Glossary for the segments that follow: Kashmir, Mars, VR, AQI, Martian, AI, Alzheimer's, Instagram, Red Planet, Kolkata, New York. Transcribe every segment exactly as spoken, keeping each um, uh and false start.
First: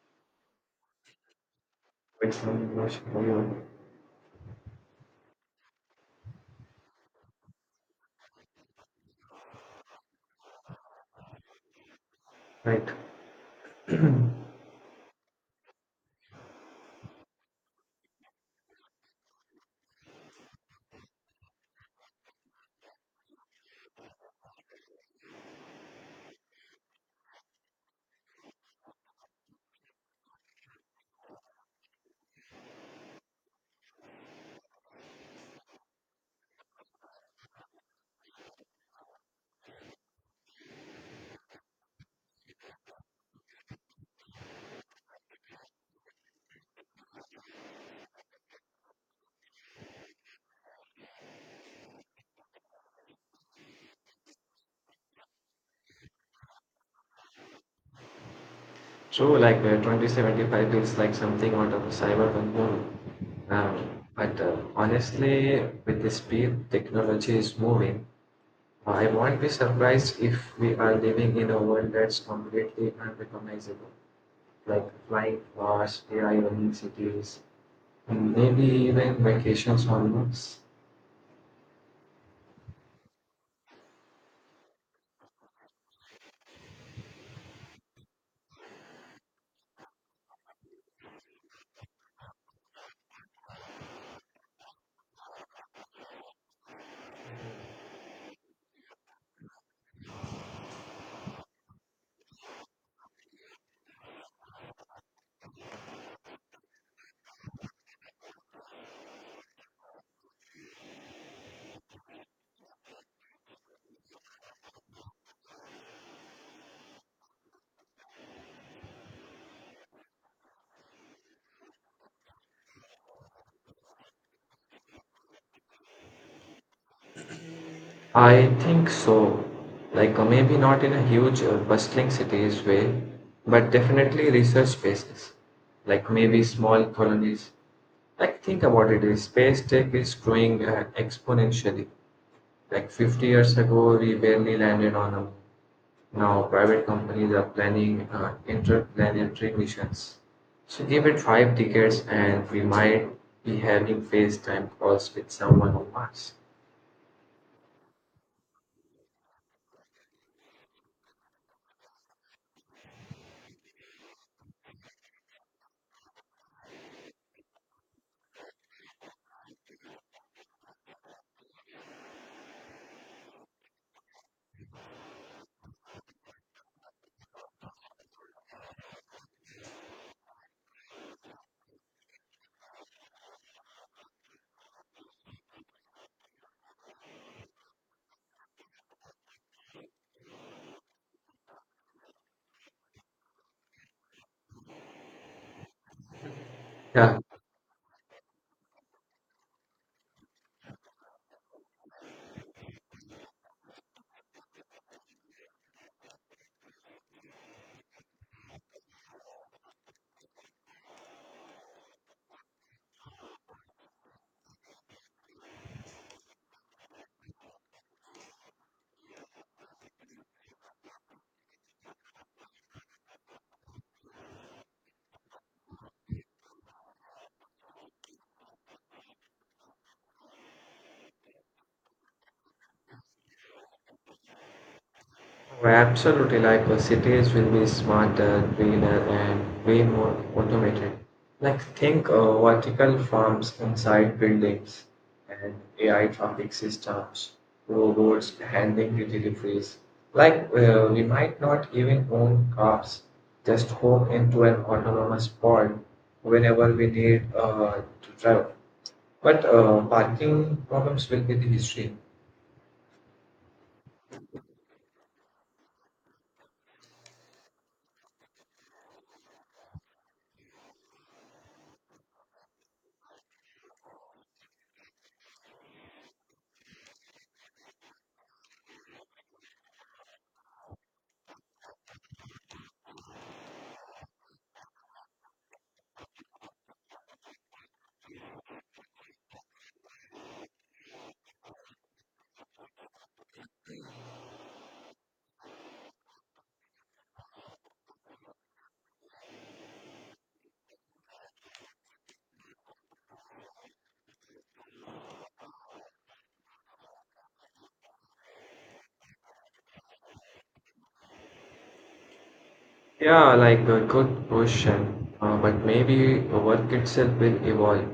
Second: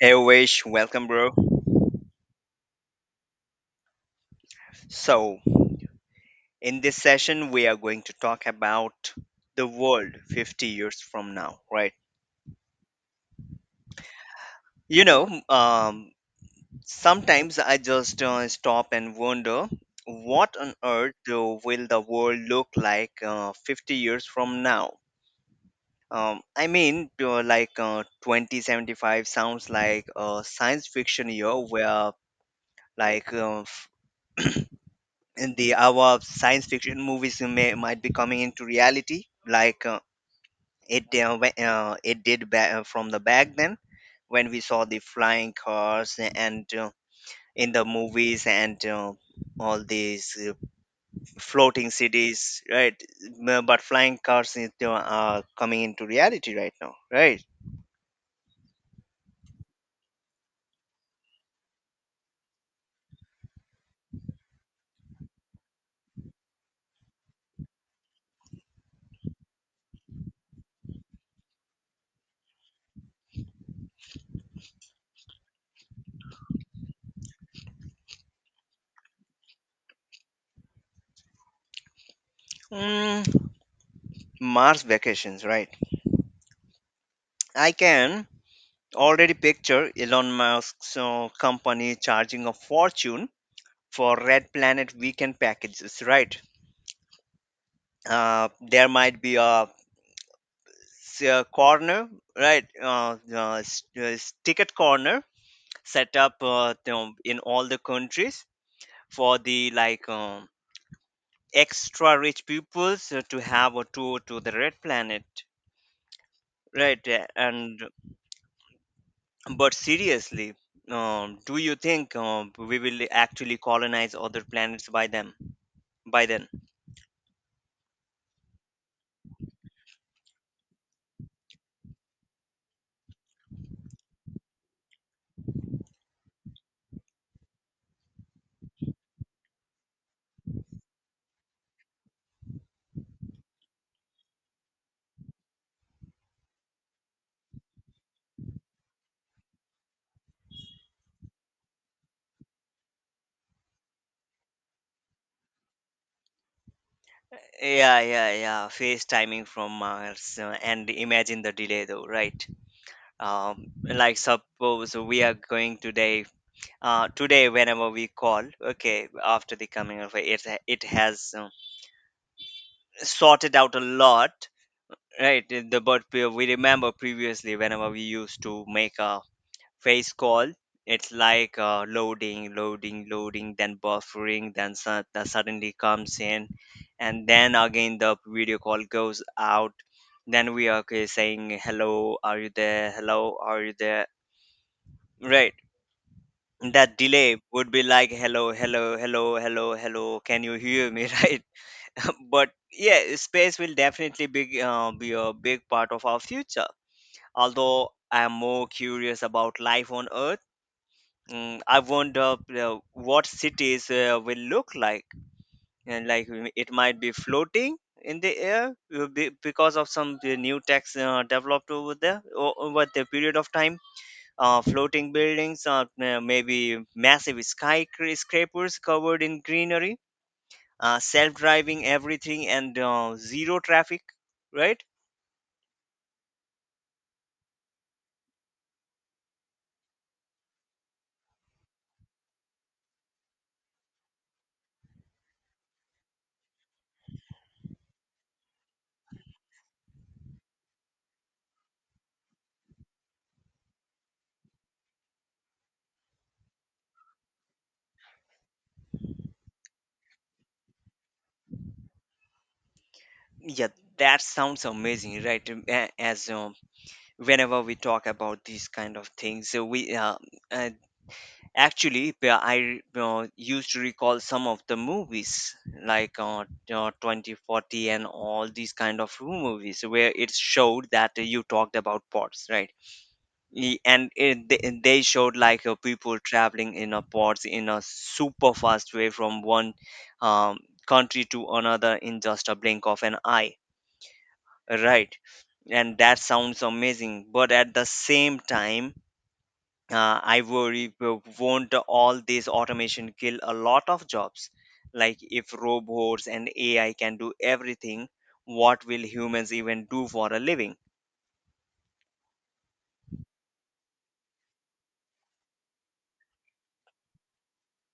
Hey Wish, welcome bro. It's not much for yeah. So, in this session we are going to talk about the world fifty years from now, right? Right. You know, um Sometimes I just uh, stop and wonder what on earth uh, will the world look like uh, fifty years from now? Um, I mean, uh, like uh, twenty seventy-five sounds like a science fiction year where like uh, in the our science fiction movies may might be coming into reality, like uh, it uh, whe- uh, it did ba- uh, from the back then when we saw the flying cars, and uh, in the movies, and uh, all these uh, floating cities, right? M- but flying cars is, uh, are coming into reality right now, right? True, like uh, twenty seventy-five feels like something out of a cyberpunk movie. Um, but uh, honestly, with the speed technology is moving, I won't be surprised if we are living in a world that's completely unrecognizable, like flying cars, A I running cities, and maybe even vacations on Mars. Mm, Mars vacations, right? I can already picture Elon Musk's uh, company charging a fortune for Red Planet weekend packages, right? Uh, there might be a, s- a corner, right? Uh, uh, s- uh, s- ticket corner set up, uh, you know, in all the countries for the like um, extra rich peoples uh, to have a tour to the Red Planet, right? Uh, And but seriously. Um, do you think um, we will actually colonize other planets by them by then? I think so. Like uh, maybe not in a huge, uh, bustling cities way, but definitely research spaces. Like maybe small colonies. Like think about it, is space tech is growing uh, exponentially. Like fifty years ago, we barely landed on a moon. Now private companies are planning uh, interplanetary missions. So give it five decades, and we might be having FaceTime calls with someone on Mars. Yeah, yeah, yeah. FaceTiming from Mars, uh, and imagine the delay though, right? Um, like, suppose we are going today, uh, today, whenever we call, okay, after the coming of it, it has uh, sorted out a lot, right? The but we we remember previously whenever we used to make a face call, it's like, uh, loading loading loading, then buffering, then su- that suddenly comes in, and then again the video call goes out, then we are, okay, saying, hello, are you there, hello, are you there, right? That Yeah. delay would be like, hello, hello, hello, hello, hello, can you hear me? Right? But yeah, space will definitely be, uh, be a big part of our future, although I am more curious about life on Earth. Mm, I wonder uh, what cities uh, will look like, and like mm, it might be floating in the air uh, be- because of some uh, new tax uh, developed over there o- over the period of time. Uh, floating buildings, uh, uh, maybe massive skyscrapers covered in greenery, uh, self-driving everything, and uh, zero traffic. Right? Oh, absolutely, like uh, cities will be smarter, greener, and way more automated. Like think uh, vertical farms inside buildings and A I traffic systems, robots handling the deliveries. Like uh, we might not even own cars, just hop into an autonomous pod whenever we need uh, to travel. But uh, parking problems will be the history. Yeah, that sounds amazing, right? Um, a- As um, whenever we talk about these kind of things, so we uh, uh, actually, where I uh, used to recall some of the movies, like uh, uh, twenty forty, and all these kind of movies where it showed that you talked about pods, right? Y- And it, they and they showed like uh, people traveling in a pods in a super fast way from one um, country to another in just a blink of an eye, right? And that sounds amazing, but at the same time, uh, I worry, w- won't all this automation kill a lot of jobs? Like, if robots and A I can do everything, what will humans even do for a living? Yeah, like a good question. Uh, but maybe work itself will evolve.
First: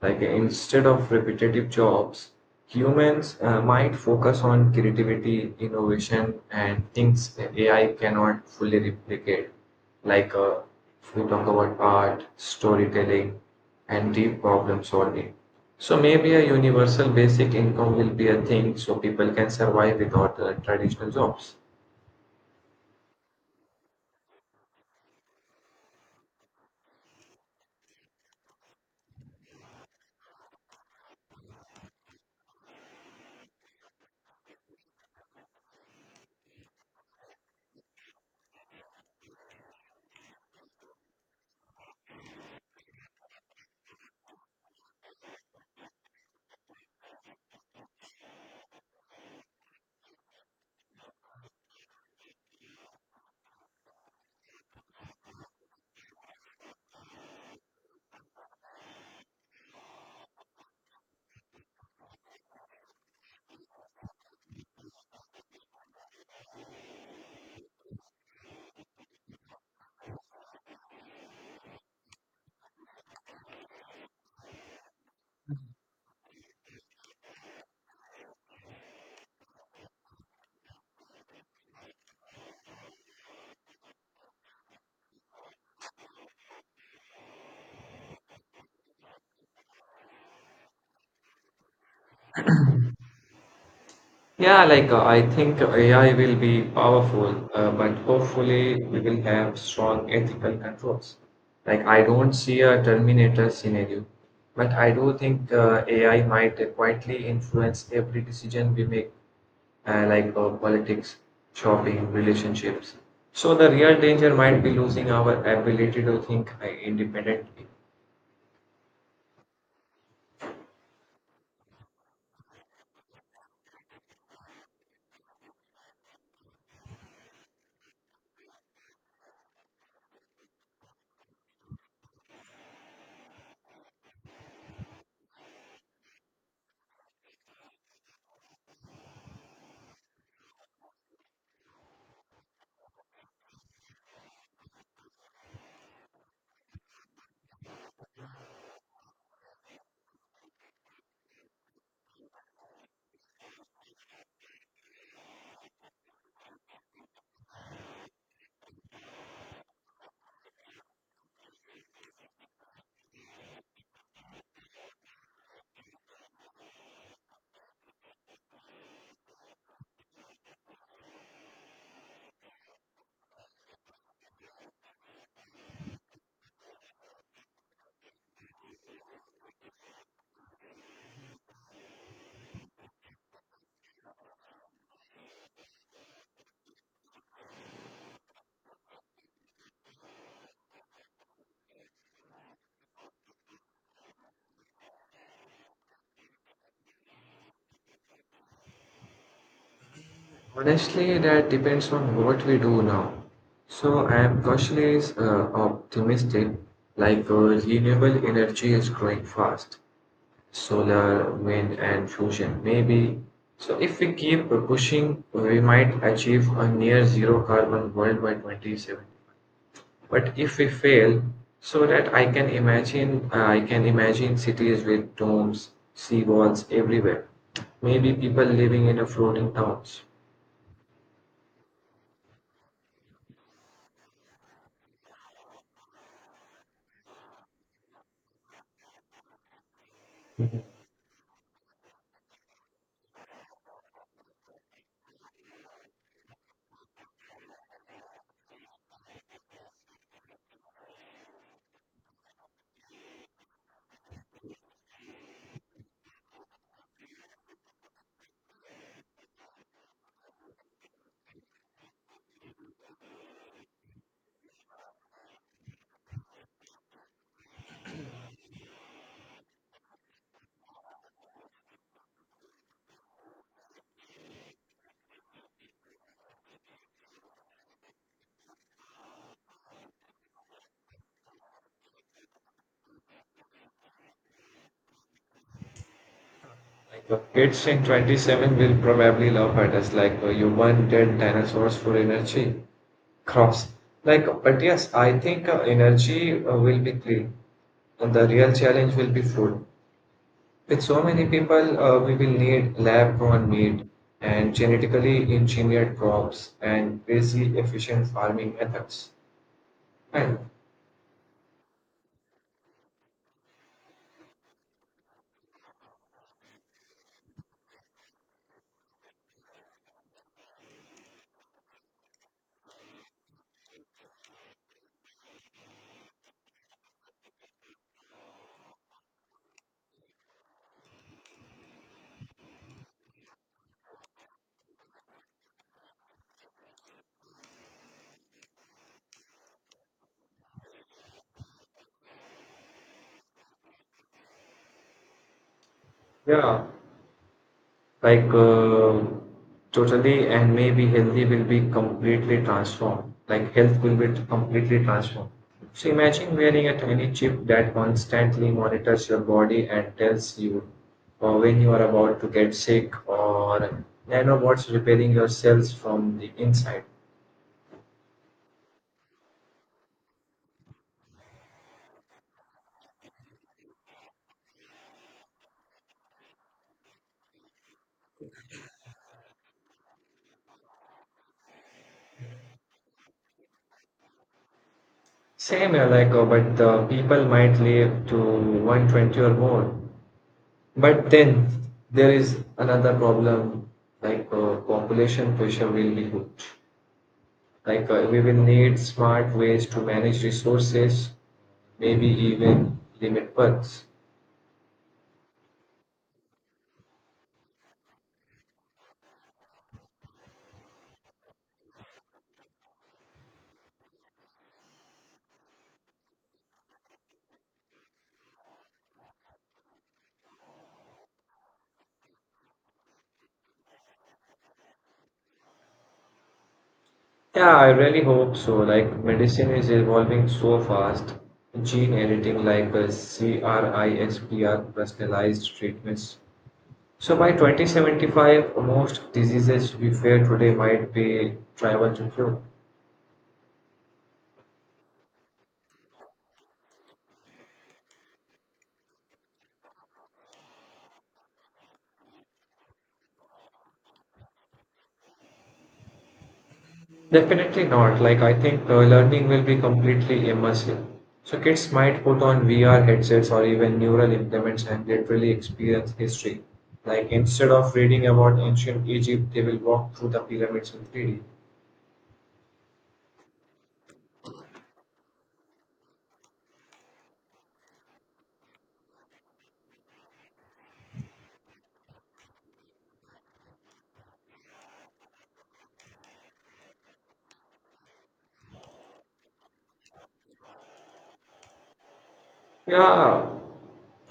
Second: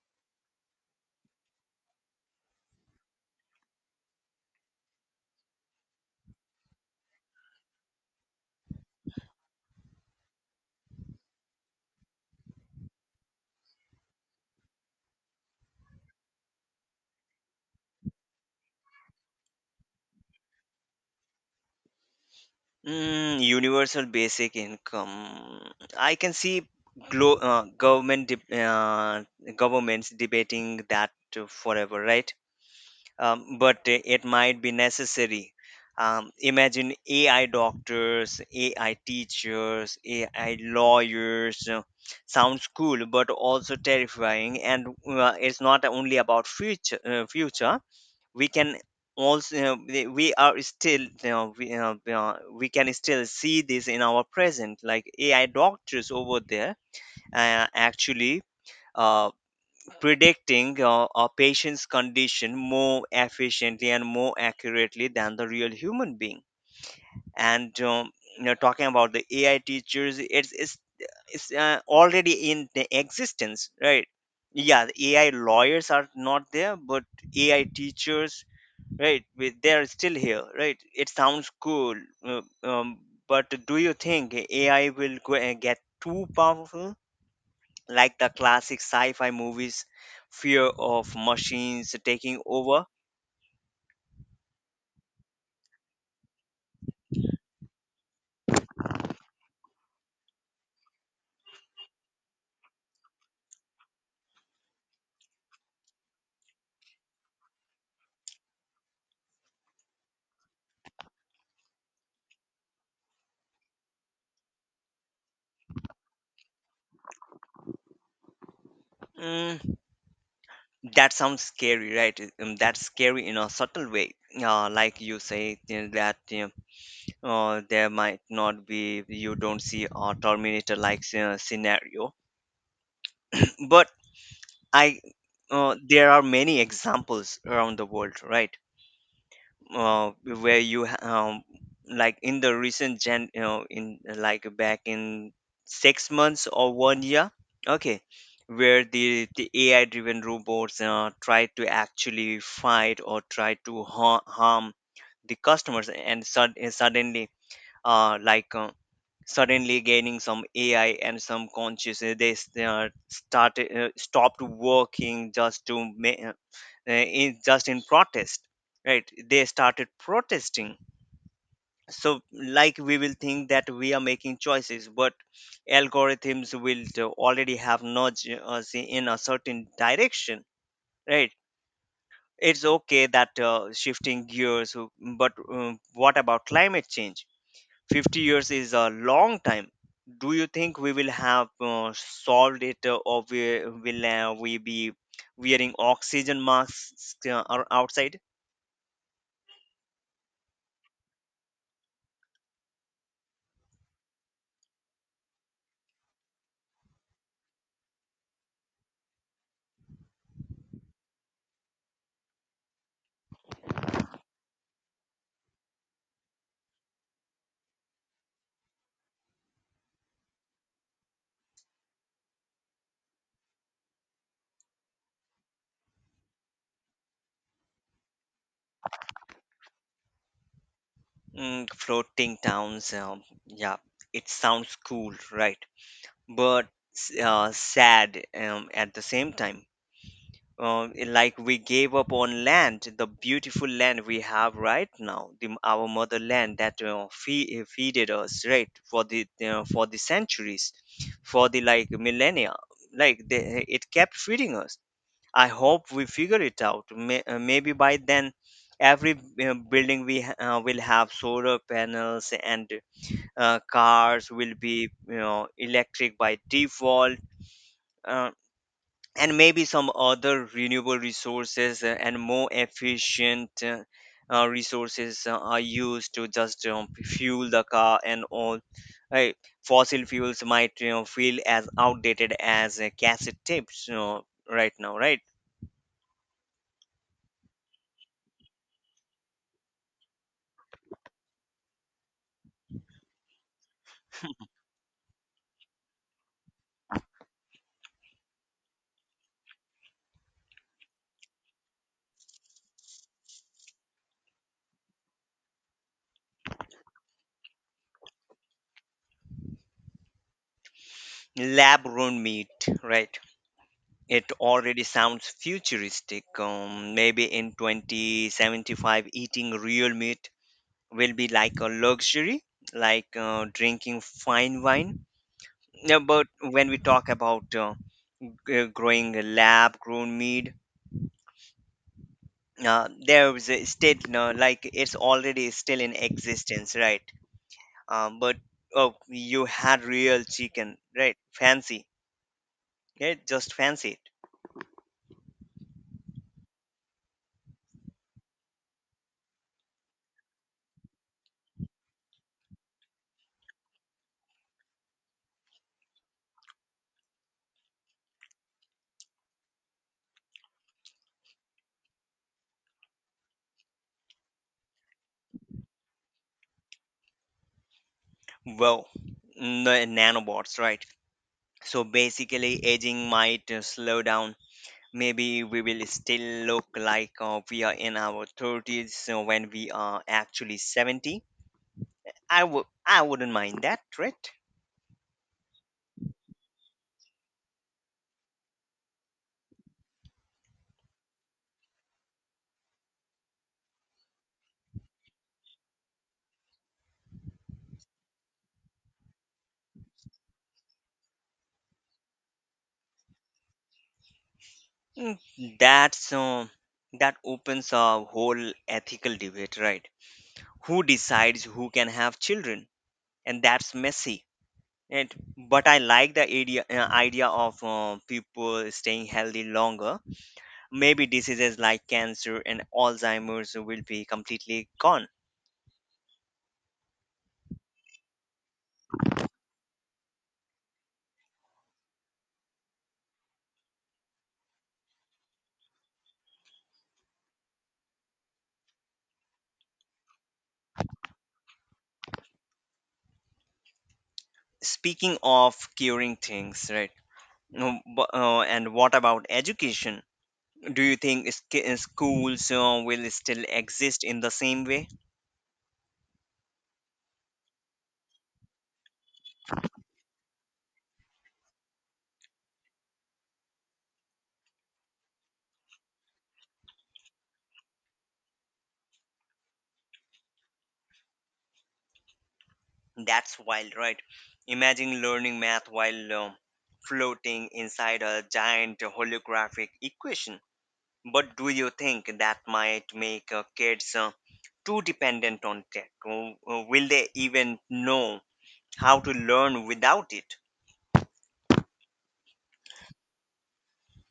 Like instead of repetitive jobs, humans uh, might focus on creativity, innovation, and things A I cannot fully replicate. Like uh, if we talk about art, storytelling, and deep problem solving. So maybe a universal basic income will be a thing so people can survive without uh, traditional jobs. Mm, universal basic income. I can see glo- uh, government deb- uh, governments debating that forever, right? Um, but i- it might be necessary. Um, imagine A I doctors, A I teachers, A I lawyers. You Sounds cool, but also terrifying. And uh, it's not only about future. Uh, future, we can also, we we are still, you know, we, you know, you know, we can still see this in our present. Like, A I doctors over there, uh, actually. Uh, Predicting uh, a patient's condition more efficiently and more accurately than the real human being. And um, you know, talking about the A I teachers, it's it's, it's uh, already in the existence, right? Yeah, the A I lawyers are not there, but A I teachers, right? we- They are still here, right? It sounds cool, uh, um, but do you think A I will go, uh, get too powerful? Like the classic sci-fi movies fear of machines taking over. Yeah, like uh, I think A I will be powerful, uh, but hopefully we will have strong ethical controls. Like I don't see a Terminator scenario, but I do think uh, A I might quietly influence every decision we make, uh, like uh, politics, shopping, relationships. So the real danger might be losing our ability to think uh, independently. Mm, that sounds scary, right? Um, that's scary in a subtle way. Uh, like, you say, you know, that you know, uh, there might not be, you don't see a terminator like scenario. But I uh, there are many examples around the world, right? uh, where you ha- um, like, in the recent gen you know, in like, back in six months or one year, okay, where the the ai driven robots uh, try to actually fight or try to ha- harm the customers, and sud- and suddenly, uh, like uh, suddenly gaining some A I and some consciousness. They s- uh, started uh, stopped working just to ma- uh, uh, in just in protest, right? They started protesting. So, like, we will think that we are making choices, but algorithms will do- already have nudged us in a certain direction, right? It's okay, that uh, shifting gears, uh, but um, what about climate change? fifty years is a long time. Do you think we will have uh, solved it, uh, or we, will uh, we be wearing oxygen masks uh, or outside? Honestly, that depends on what we do now. So I am cautiously uh, optimistic, like uh, renewable energy is growing fast, solar, wind, and fusion, maybe. So if we keep uh, pushing, we might achieve a near zero carbon world by twenty seventy. But if we fail, so that I can imagine, uh, I can imagine cities with domes, seawalls everywhere. Maybe people living in a floating towns. Mm, floating towns. Um, yeah, it sounds cool, right? But s- uh, sad um, at the same time, uh, like, we gave up on land, the beautiful land we have right now, the, our motherland that uh, fe- uh, feeded us, right, for the, uh, for the centuries, for the like millennia, like they, it kept feeding us. I hope we figure it out. May, uh, maybe by then, every uh, building we ha- uh, will have solar panels, and uh, cars will be, you know, electric by default. Uh, and maybe some other renewable resources uh, and more efficient uh, uh, resources uh, are used to just um, fuel the car and all, right? Fossil fuels might, you know, feel as outdated as uh, cassette tapes, you know, right now, right? Like the kids in twenty-seven will probably laugh at us like uh, you wanted dinosaurs for energy crops. Like, uh, but yes, I think uh, energy uh, will be clean and the real challenge will be food. With so many people, uh, we will need lab grown meat and genetically engineered crops and crazy efficient farming methods. And Lab grown meat, right? It already sounds futuristic. Um, maybe in twenty seventy-five, eating real meat will be like a luxury, like uh, drinking fine wine. Yeah, but when we talk about uh, g- growing lab grown meat, uh, there is a still no, like, it's already still in existence, right? Um, but oh, you had real chicken, right? Fancy, yeah, just fancy yeah, like uh, totally, and maybe healthy will be completely transformed, like health will be completely transformed. So imagine wearing a tiny chip that constantly monitors your body and tells you uh, when you are about to get sick, or nanobots repairing your cells from the inside. it. Well, n- nanobots, right? So, basically, aging might uh, slow down. Maybe we will still look like uh, we are in our thirties uh, when we are actually seventy. I would I wouldn't mind that, right? Same uh, like uh, but the people might live to one hundred twenty or more. But then there is another problem. Like uh, population pressure will be huge. Like uh, we will need smart ways to manage resources, maybe even limit births. Mm, that's um, that opens a whole ethical debate, right? Who decides who can have children? And that's messy. And but I like the idea uh, idea of uh, people staying healthy longer. Maybe diseases like cancer and Alzheimer's will be completely gone. Yeah, I really hope so. Like medicine is evolving so fast, gene editing like uh, crisper, personalized treatments. So by twenty seventy-five, most diseases we fear today might be tribal to cure. Speaking of curing things, right? No, bu- uh, and what about education? Do you think sk- uh, schools uh, will still exist in the same way? Definitely not. Like, I think uh, learning will be completely immersive. So, kids might put on V R headsets or even neural implements and literally experience history. Like, instead of reading about ancient Egypt, they will walk through the pyramids in three D. That's wild, right? Imagine learning math while um, floating inside a giant holographic equation. But do you think that might make uh, kids uh, too dependent on tech? Or, or will they even know how to learn without it? Yeah.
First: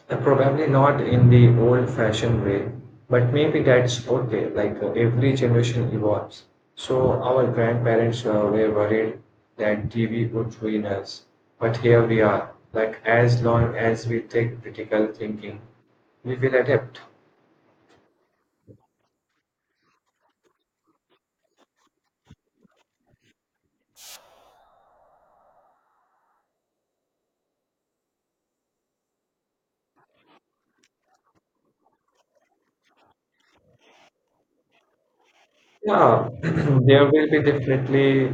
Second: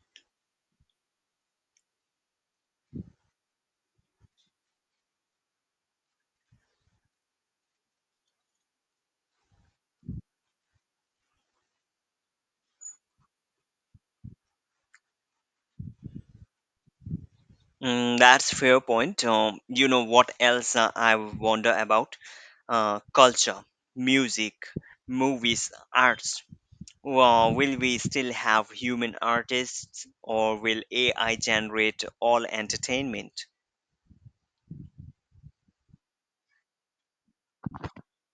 Uh, Probably not in the old-fashioned way, but maybe that's okay. Like uh, every generation evolves. So our grandparents uh, were worried that T V would ruin us, but here we are. Like as long as we take critical thinking, we will adapt. Mm, that's fair point. Um, you know what else uh, I wonder about? Uh, culture, music, movies, arts. Well, will we still have human artists or will A I generate all entertainment? Yeah, there will be definitely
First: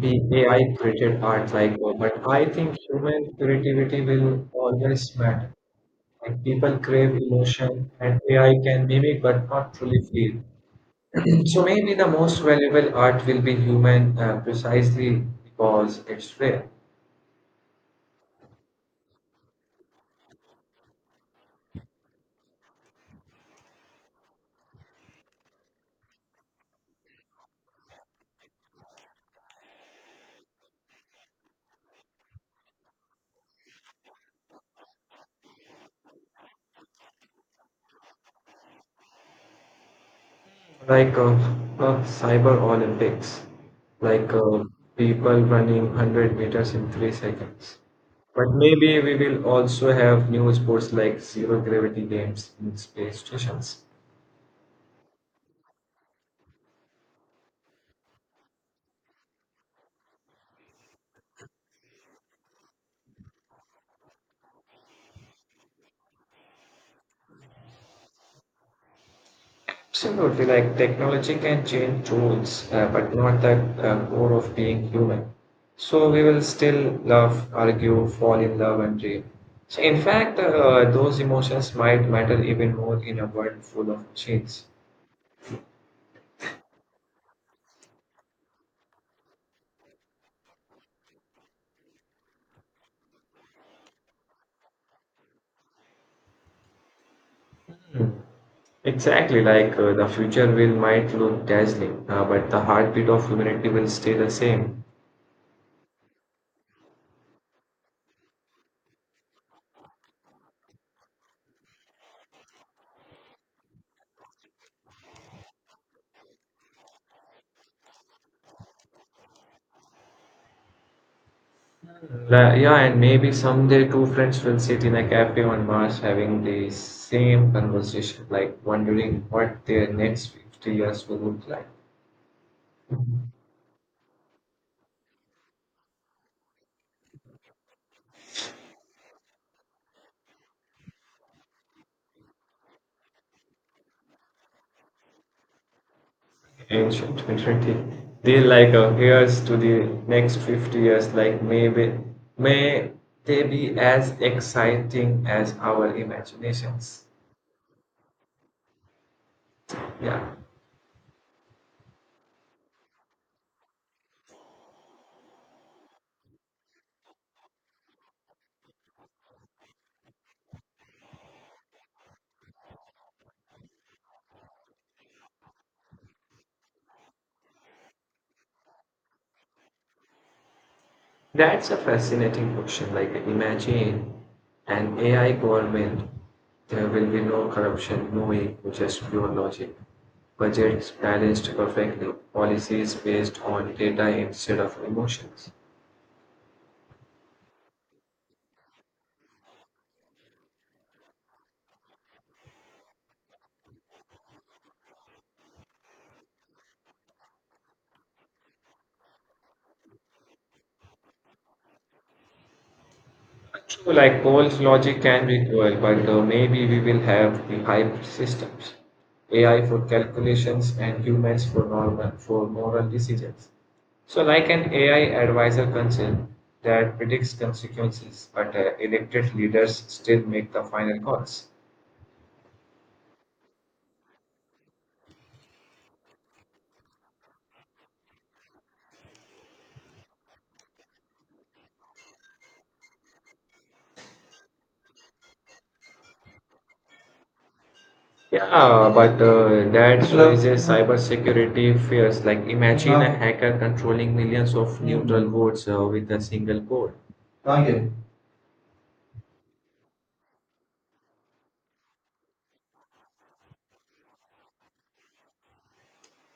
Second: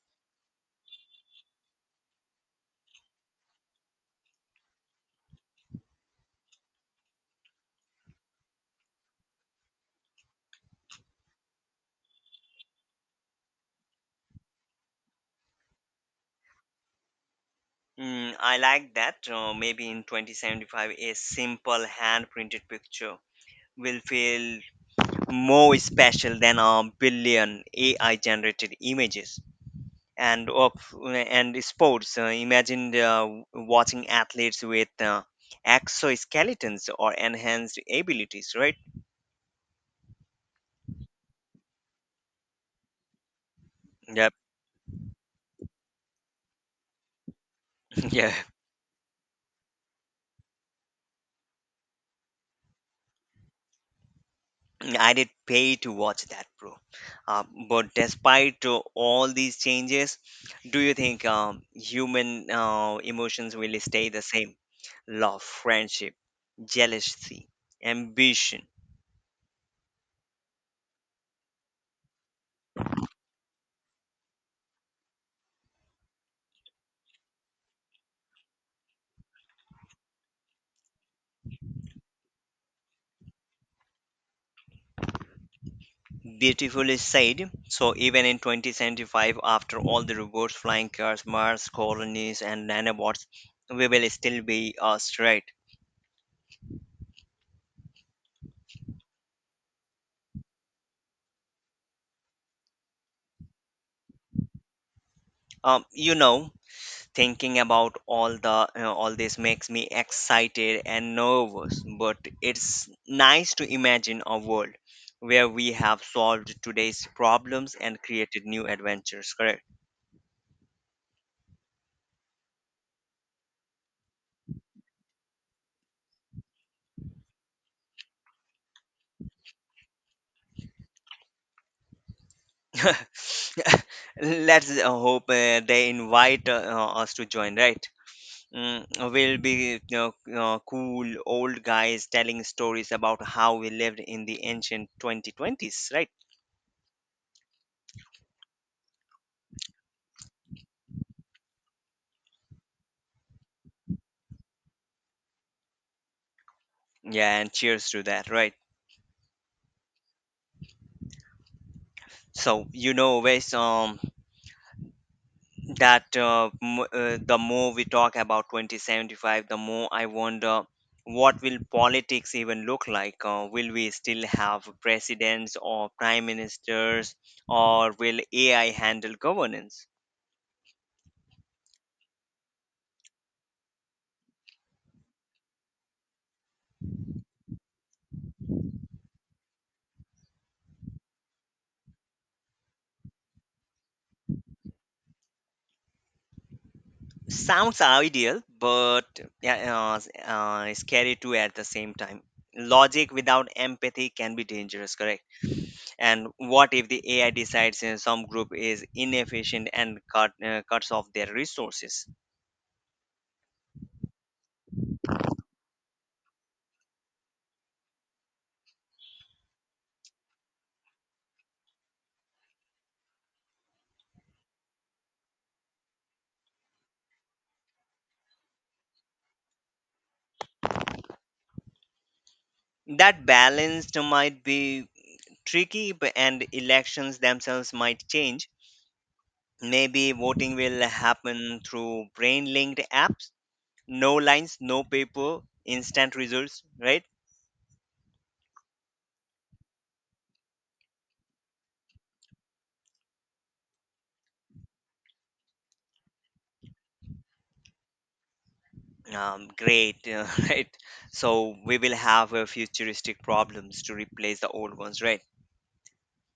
be A I created art, like, uh, but I think human creativity will always matter. Like people crave emotion and A I can mimic but not truly feel. So maybe the most valuable art will be human, uh, precisely because it's rare. Mm, I like that. Uh, maybe in twenty seventy-five, a simple hand printed picture will feel more special than a billion A I generated images. And of and sports, uh, imagine uh, watching athletes with uh, exoskeletons or enhanced abilities, right? Like uh, uh, Cyber Olympics, like Yep. uh, people running one hundred meters in three seconds. Yeah. But maybe we will also have new sports like zero gravity games in space stations. I did pay to watch that, bro. Uh, but despite uh, all these changes, do you think um, human uh, emotions will stay the same? Love, friendship, jealousy, ambition. Absolutely, like technology can change rules, uh, but not the uh, core of being human. So we will still love, argue, fall in love, and dream. So in fact, uh, those emotions might matter even more in a world full of machines. Beautifully said. So, even in twenty seventy-five, after all the robots, flying cars, Mars colonies, and nanobots, we will still be uh, straight. Exactly, like uh, the future will might look dazzling, uh, but the heartbeat of humanity will stay the same. Um, you know, thinking about all the you know, all this makes me excited and nervous, but it's nice to imagine a world where we have solved today's problems and created new adventures, correct? La- yeah, and maybe someday two friends will sit in a cafe on Mars having the same conversation, like wondering what their next fifty years will look like. Let's uh, hope uh, they invite uh, uh, us to join, right? Mm, we'll be, you know, uh, cool old guys telling stories about how we lived in the ancient twenty twenties, right? Ancient community. They like uh, here's to the next fifty years, like maybe may they be as exciting as our imaginations. Yeah, and cheers to that, right? Yeah. So you know based um. that uh, m- uh, The more we talk about twenty seventy-five, the more I wonder, what will politics even look like? Uh, will we still have presidents or prime ministers, or will AI handle governance? That's a fascinating question. Like, imagine an A I government. There will be no corruption, no ego, just pure logic. Budgets balanced perfectly, policies based on data instead of emotions. Sounds ideal, but yeah, uh, uh, scary too at the same time. Logic without empathy can be dangerous, correct? And what if the AI decides uh, some group is inefficient and cut, uh, cuts off their resources? True, like Paul's logic can be cruel, but uh, maybe we will have the hybrid systems. A I for calculations and humans for normal for moral decisions. So, like an A I advisor council that predicts consequences, but uh, elected leaders still make the final calls. That balance might be tricky, b- and elections themselves might change. Maybe voting will happen through brain linked apps. No lines, no paper, instant results, right? Yeah, but uh, that Hello. Raises cybersecurity fears. Like, imagine a hacker controlling millions of neutral votes uh, with a single code. Now. Um, great, uh, right? So we will have uh, futuristic problems to replace the old ones, right?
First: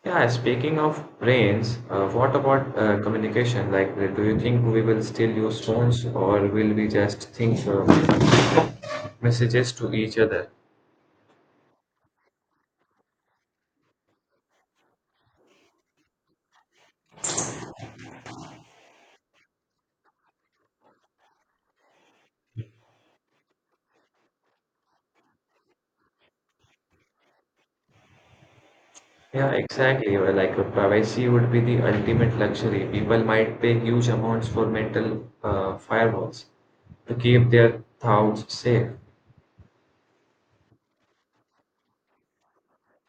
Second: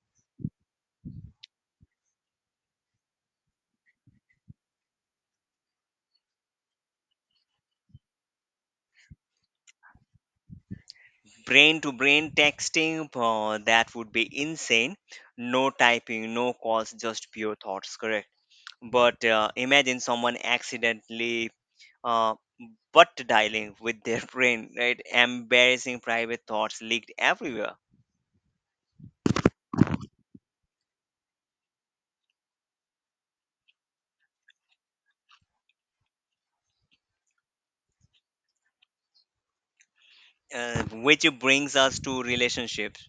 Yeah, speaking of brains, uh, what about uh, communication? Like, uh, do you think we will still use phones, or will we just think uh, messages to each other? Brain to brain texting, uh, that would be insane. No typing, no calls, just pure thoughts, correct? but uh, imagine someone accidentally uh, butt dialing with their brain, right? Embarrassing private thoughts leaked everywhere, Yeah, exactly. Well, like uh, privacy would be the ultimate luxury. People might pay huge amounts for mental uh, firewalls to keep their thoughts safe. uh, which brings us to relationships.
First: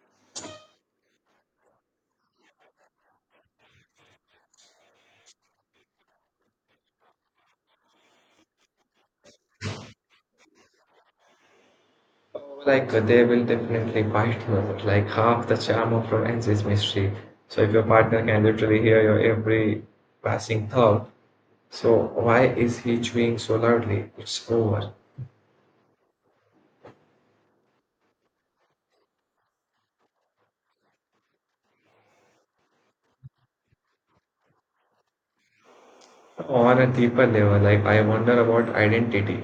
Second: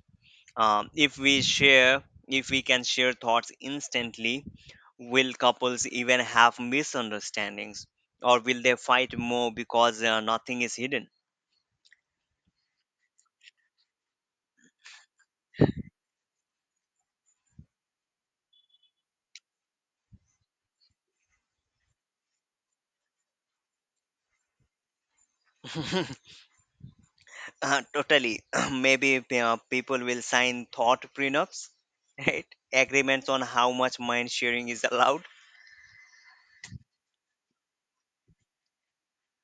Um, if we share, if we can share thoughts instantly, will couples even have misunderstandings? Or will they fight more because uh, nothing is hidden? Oh. Like uh, they will definitely bite you out. Like half the charm of romance is mystery. So if your partner can literally hear your every passing thought, so why is he chewing so loudly? It's over. Uh, totally. Maybe uh, people will sign thought prenups, right? Agreements on how much mind sharing is allowed On a deeper level, like I wonder about identity.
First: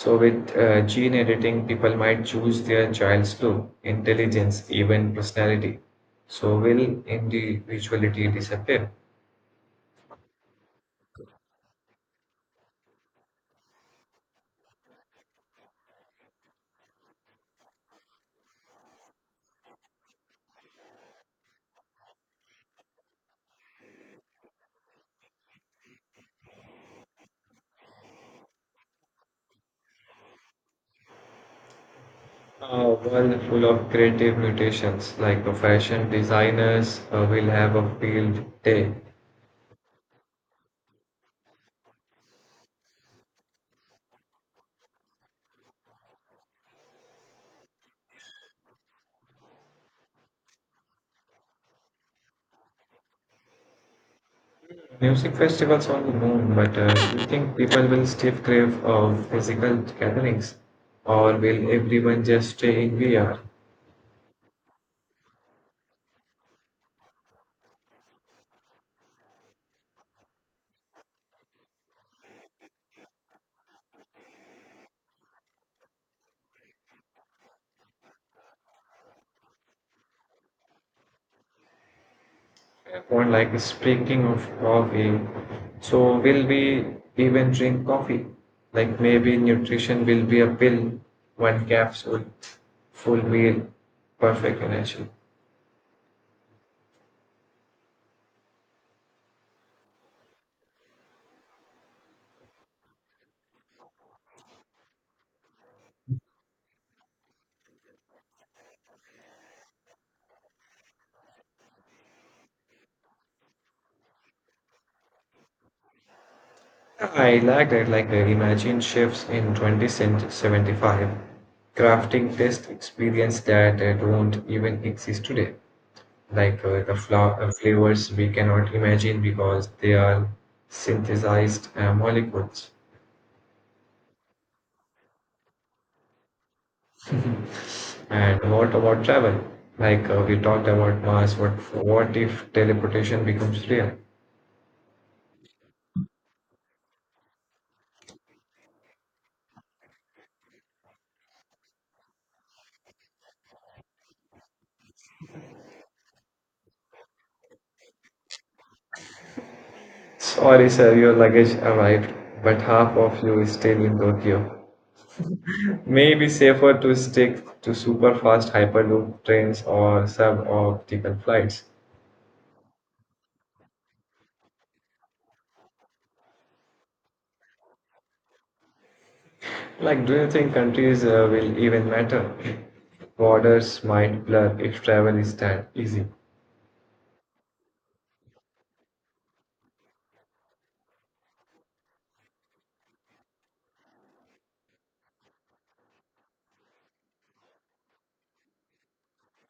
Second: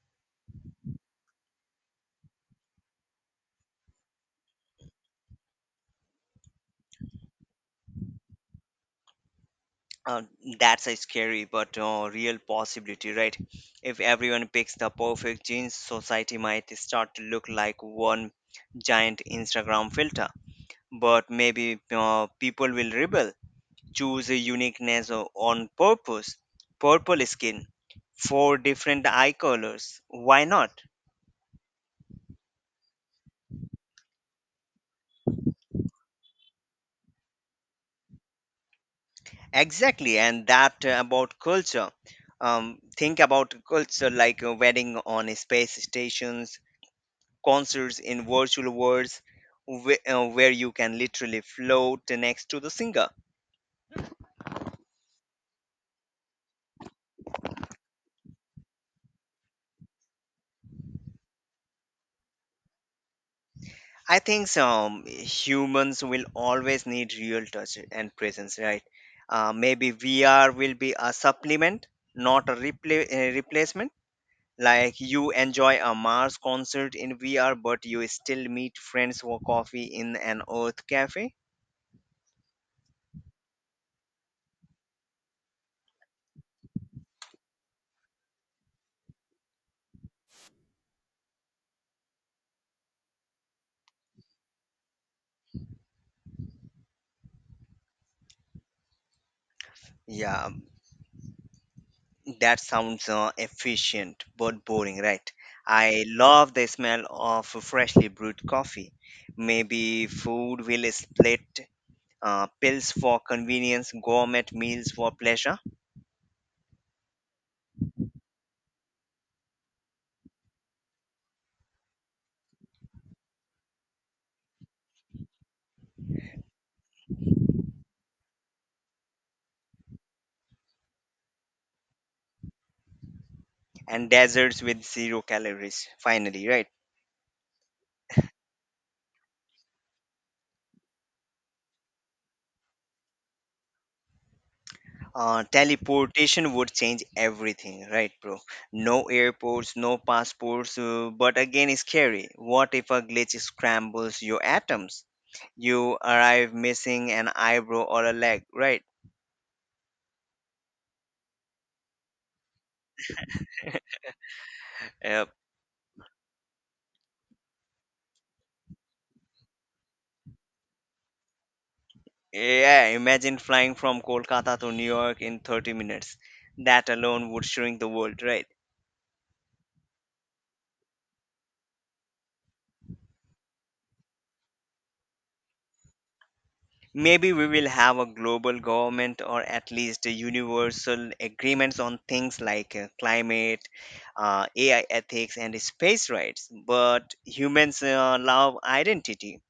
So with uh, gene editing, people might choose their child's look, intelligence, even personality. So will individuality disappear? uh, that's a scary but uh, real possibility, right? If everyone picks the perfect jeans, society might start to look like one giant Instagram filter. But maybe uh, people will rebel, choose a uniqueness o- on purpose, purple skin, four different eye colors. Why not? A world full of creative mutations, like uh, fashion designers uh, will have a field day. Exactly, and that uh, about culture. Um, think about culture like a wedding on space stations, concerts in virtual worlds where, uh, where you can literally float next to the singer. Music festivals on the moon. But uh, do you think people will still crave uh, physical gatherings, or will everyone just stay in V R? I think um, humans will always need real touch and presence, right? Uh, maybe V R will be a supplement, not a repla- uh, replacement. Like you enjoy a Mars concert in V R, but you still meet friends for coffee in an Earth cafe. Fair point. Like speaking of coffee, so will we even drink coffee? Like maybe nutrition will be a pill, one capsule, full meal, perfect energy. Yeah, that sounds uh, efficient but boring, right? I love the smell of freshly brewed coffee. Maybe food will split uh, pills for convenience, gourmet meals for pleasure, I like that. Like uh, imagine chefs in twenty seventy-five crafting taste experience that uh, don't even exist today. Like uh, the fla- uh, flavors we cannot imagine because they are synthesized uh, molecules. and desserts with zero calories. Finally, right? And what about travel? Like uh, we talked about Mars, what what if teleportation becomes real? Uh, teleportation would change everything, right, bro? No airports, no passports, uh, but again, it's scary. What if a glitch scrambles your atoms? You arrive missing an eyebrow or a leg, right? Sorry, sir, your luggage arrived, but half of you is still in Tokyo. Uh, Maybe safer to stick to super fast hyperloop trains or suborbital flights. yeah, imagine flying from Kolkata to New York in thirty minutes. That alone would shrink the world, right? Like, do you think countries uh, will even matter? Borders might blur if travel is that easy. Maybe we will have a global government or at least a universal agreements on things like uh, climate, uh, A I ethics, and space rights. But humans uh, love identity,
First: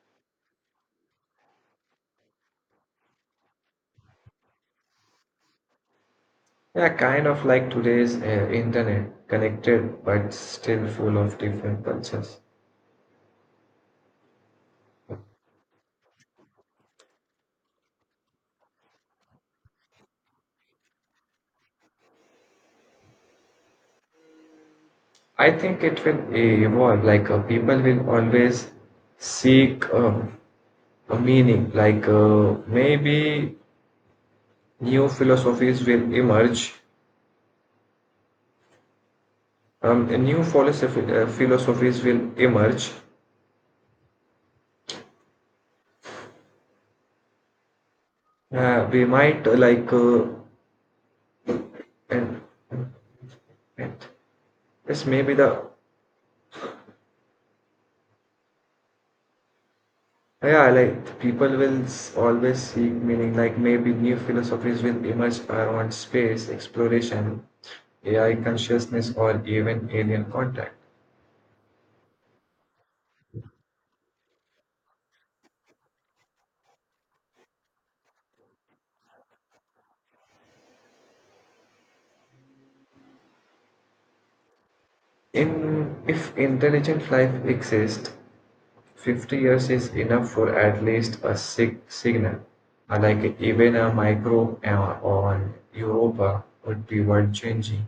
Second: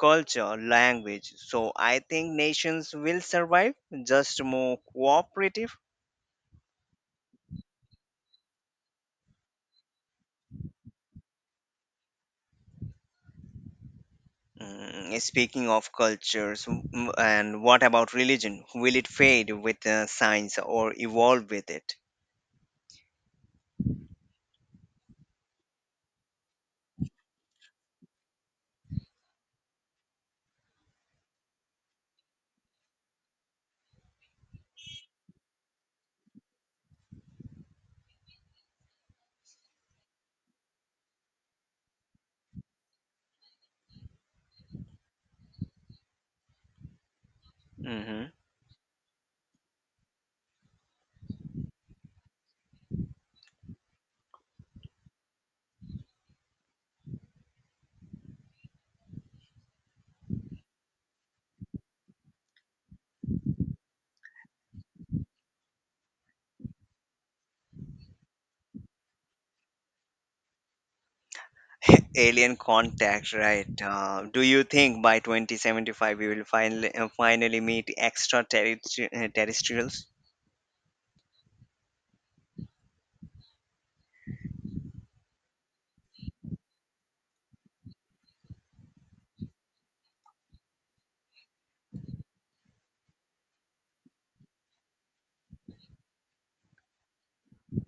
culture, language. So I think nations will survive, just more cooperative. Yeah, kind of like today's uh, internet, connected but still full of different cultures. Mm. Speaking of cultures, mm, and what about religion? Will it fade with uh, science or evolve with it? I think it will evolve. Like uh, people will always seek um, a meaning. Like uh, maybe new philosophies will emerge. Um, a new philosophy, uh, philosophies will emerge. hmm Uh, we might uh, like uh, and, and Yes, maybe the yeah like the people will s- always seek meaning. Like maybe new philosophies will emerge around space exploration, A I consciousness, or even alien contact. Alien contact, right? Uh, do you think by twenty seventy-five we will finally uh, finally meet extraterrestrials? In if intelligent life exists, fifty years is enough for at least a sig- signal. Uh, Like even a micro uh, on Europa would be world changing.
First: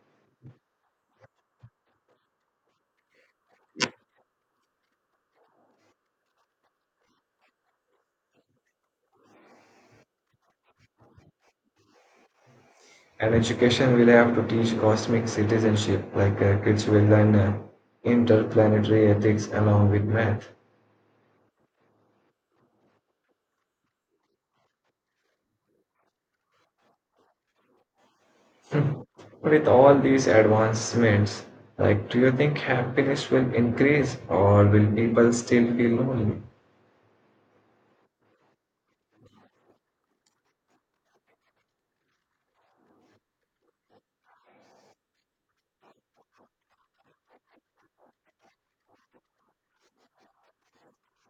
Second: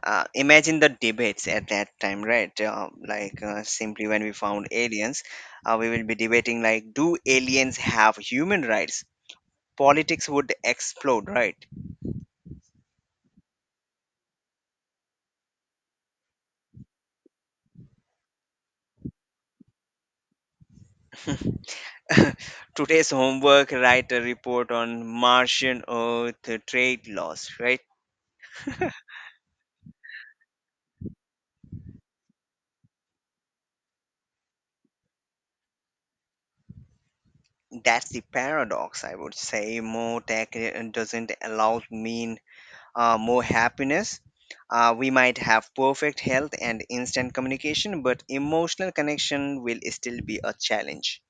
Uh, imagine the debates at that time, right? Uh, like uh, simply when we found aliens, uh, we will be debating like, do aliens have human rights? Politics would explode, right? And education will have to teach cosmic citizenship, like uh, kids will learn uh, interplanetary ethics along with math. Today's homework, write a report on Martian Earth trade laws, right? Hmm. With all these advancements, like do you think happiness will increase, or will people still feel lonely? That's the paradox, I would say. More tech uh, doesn't allow mean uh, more happiness. Uh, we might have perfect health and instant communication, but emotional connection will still be a challenge.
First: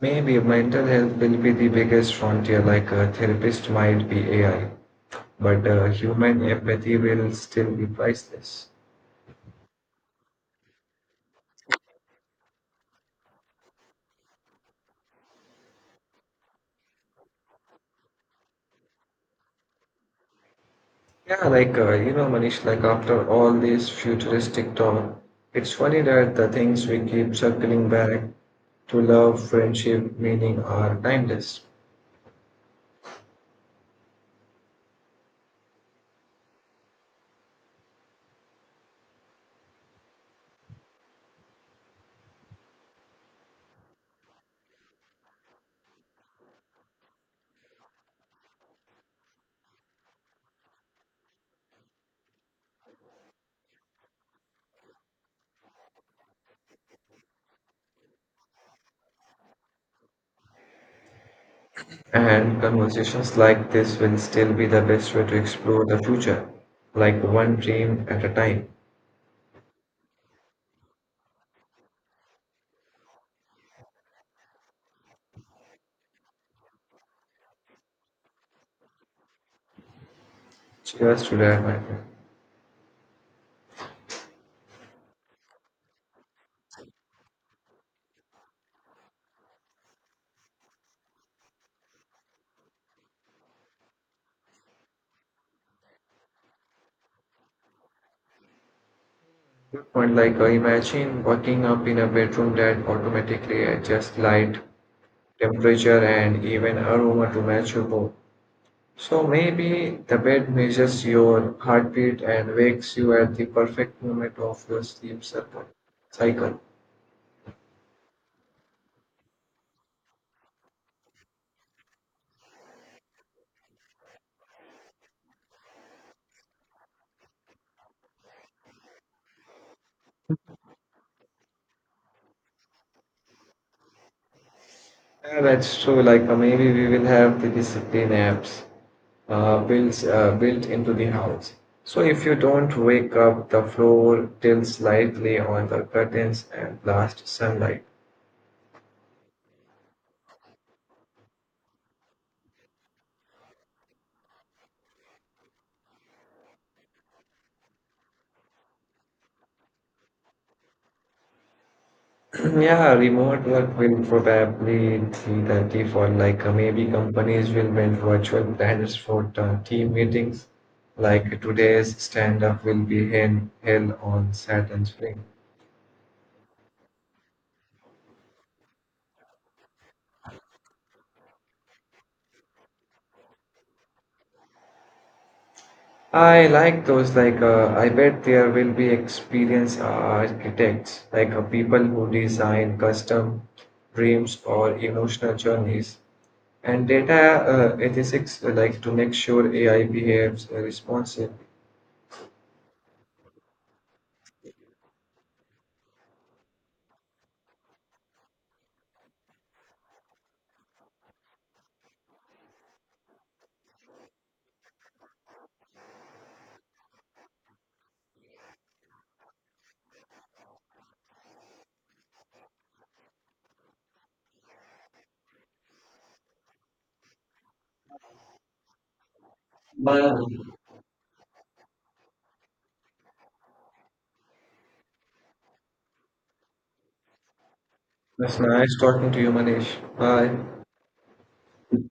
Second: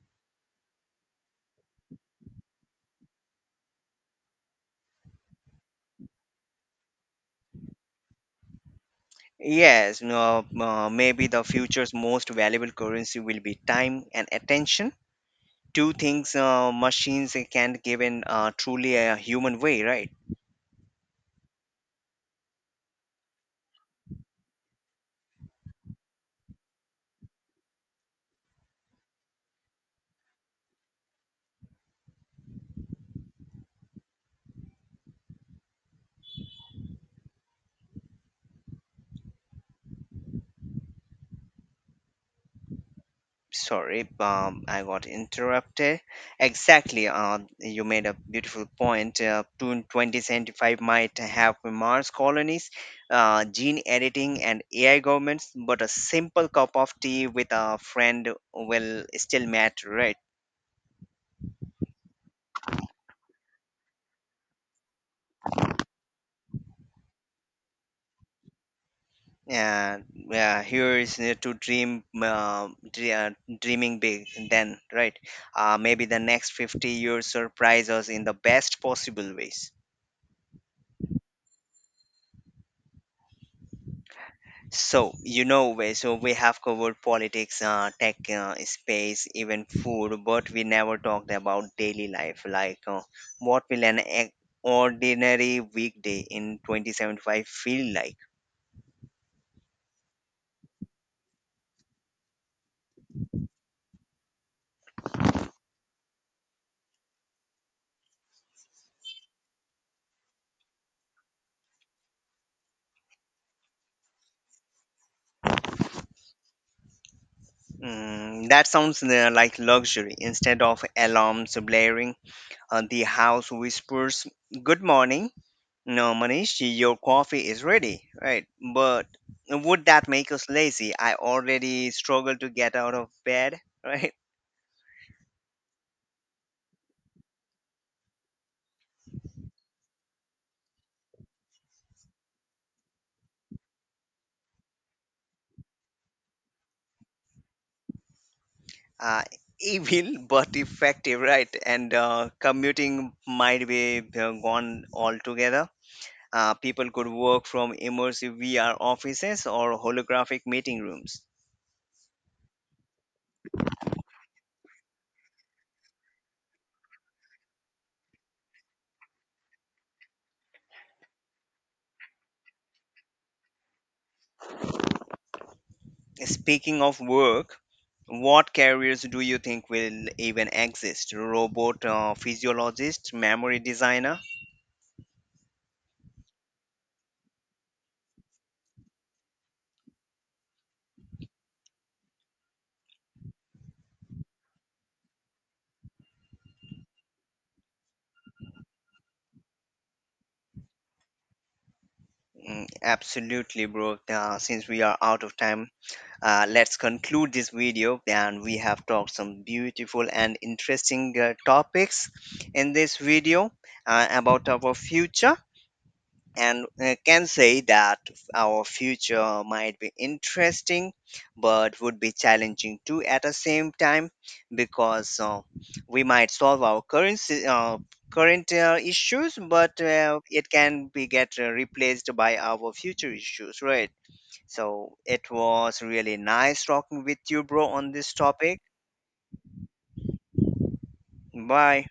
Maybe mental health will be the biggest frontier, like a therapist might be A I, but uh, human empathy will still be priceless. Yes, no, uh, maybe the future's most valuable currency will be time and attention. Two things uh, machines can't give in uh, truly a human way, right? Yeah, like, uh, you know, Manish, like after all this futuristic talk, it's funny that the things we keep circling back to, love, friendship, meaning, are timeless. Sorry, um, I got interrupted. Exactly, um, you made a beautiful point. uh, twenty seventy-five might have mars colonies, uh, gene editing and AI governments, but a simple cup of tea with a friend will still matter, right? And conversations like this will still be the best way to explore the future, like one dream at a time. Yeah, yeah, here is uh, to dream uh, dre- uh, dreaming big then, right? Uh, maybe the next fifty years surprise us in the best possible ways. Cheers to that, my friend. So, you know, we- so we have covered politics, uh, tech, uh, space, even food, but we never talked about daily life. Like, uh, what will an e- ordinary weekday in twenty seventy-five feel like? Good point. Like, uh, imagine waking up in a bedroom that automatically adjusts light, temperature, and even aroma to match your mood. So maybe the bed measures your heartbeat and wakes you at the perfect moment of your sleep cycle. Cycle. Mm, that sounds uh, like luxury. Instead of alarms blaring, uh, the house whispers, "Good morning. No, Manish, your coffee is ready," right? But would that make us lazy? I already struggle to get out of bed. Right? Yeah, that's true. Like, uh, maybe we will have the discipline apps uh, built uh, built into the house. So if you don't wake up, the floor tilts slightly on the curtains and blast sunlight. uh, Evil but effective, right? And uh, commuting might be uh, gone altogether. Uh, people could work from immersive V R offices or holographic meeting rooms. Yeah, remote work will probably be the default. Like uh, maybe companies will build virtual planners for the team meetings. Like today's stand-up will be held held on Saturn Spring. Speaking of work, what careers do you think will even exist? Robot uh, physiologist, memory designer? I like those. Like uh, I bet there will be experienced uh, architects, like uh, people who design custom dreams or emotional journeys, and data uh, ethics, uh, like to make sure A I behaves uh, responsibly. Mm, absolutely, bro. Uh, since we are out of time, Uh, let's conclude this video, and we have talked some beautiful and interesting uh, topics in this video uh, about our future. And uh, can say that our future might be interesting, but would be challenging too at the same time because uh, we might solve our current si- uh, current uh, issues, but But uh, it can be get uh, replaced by our future issues, right? So it was really nice talking with you, bro, on this it's topic. nice talking to you, Manish. Bye. Bye.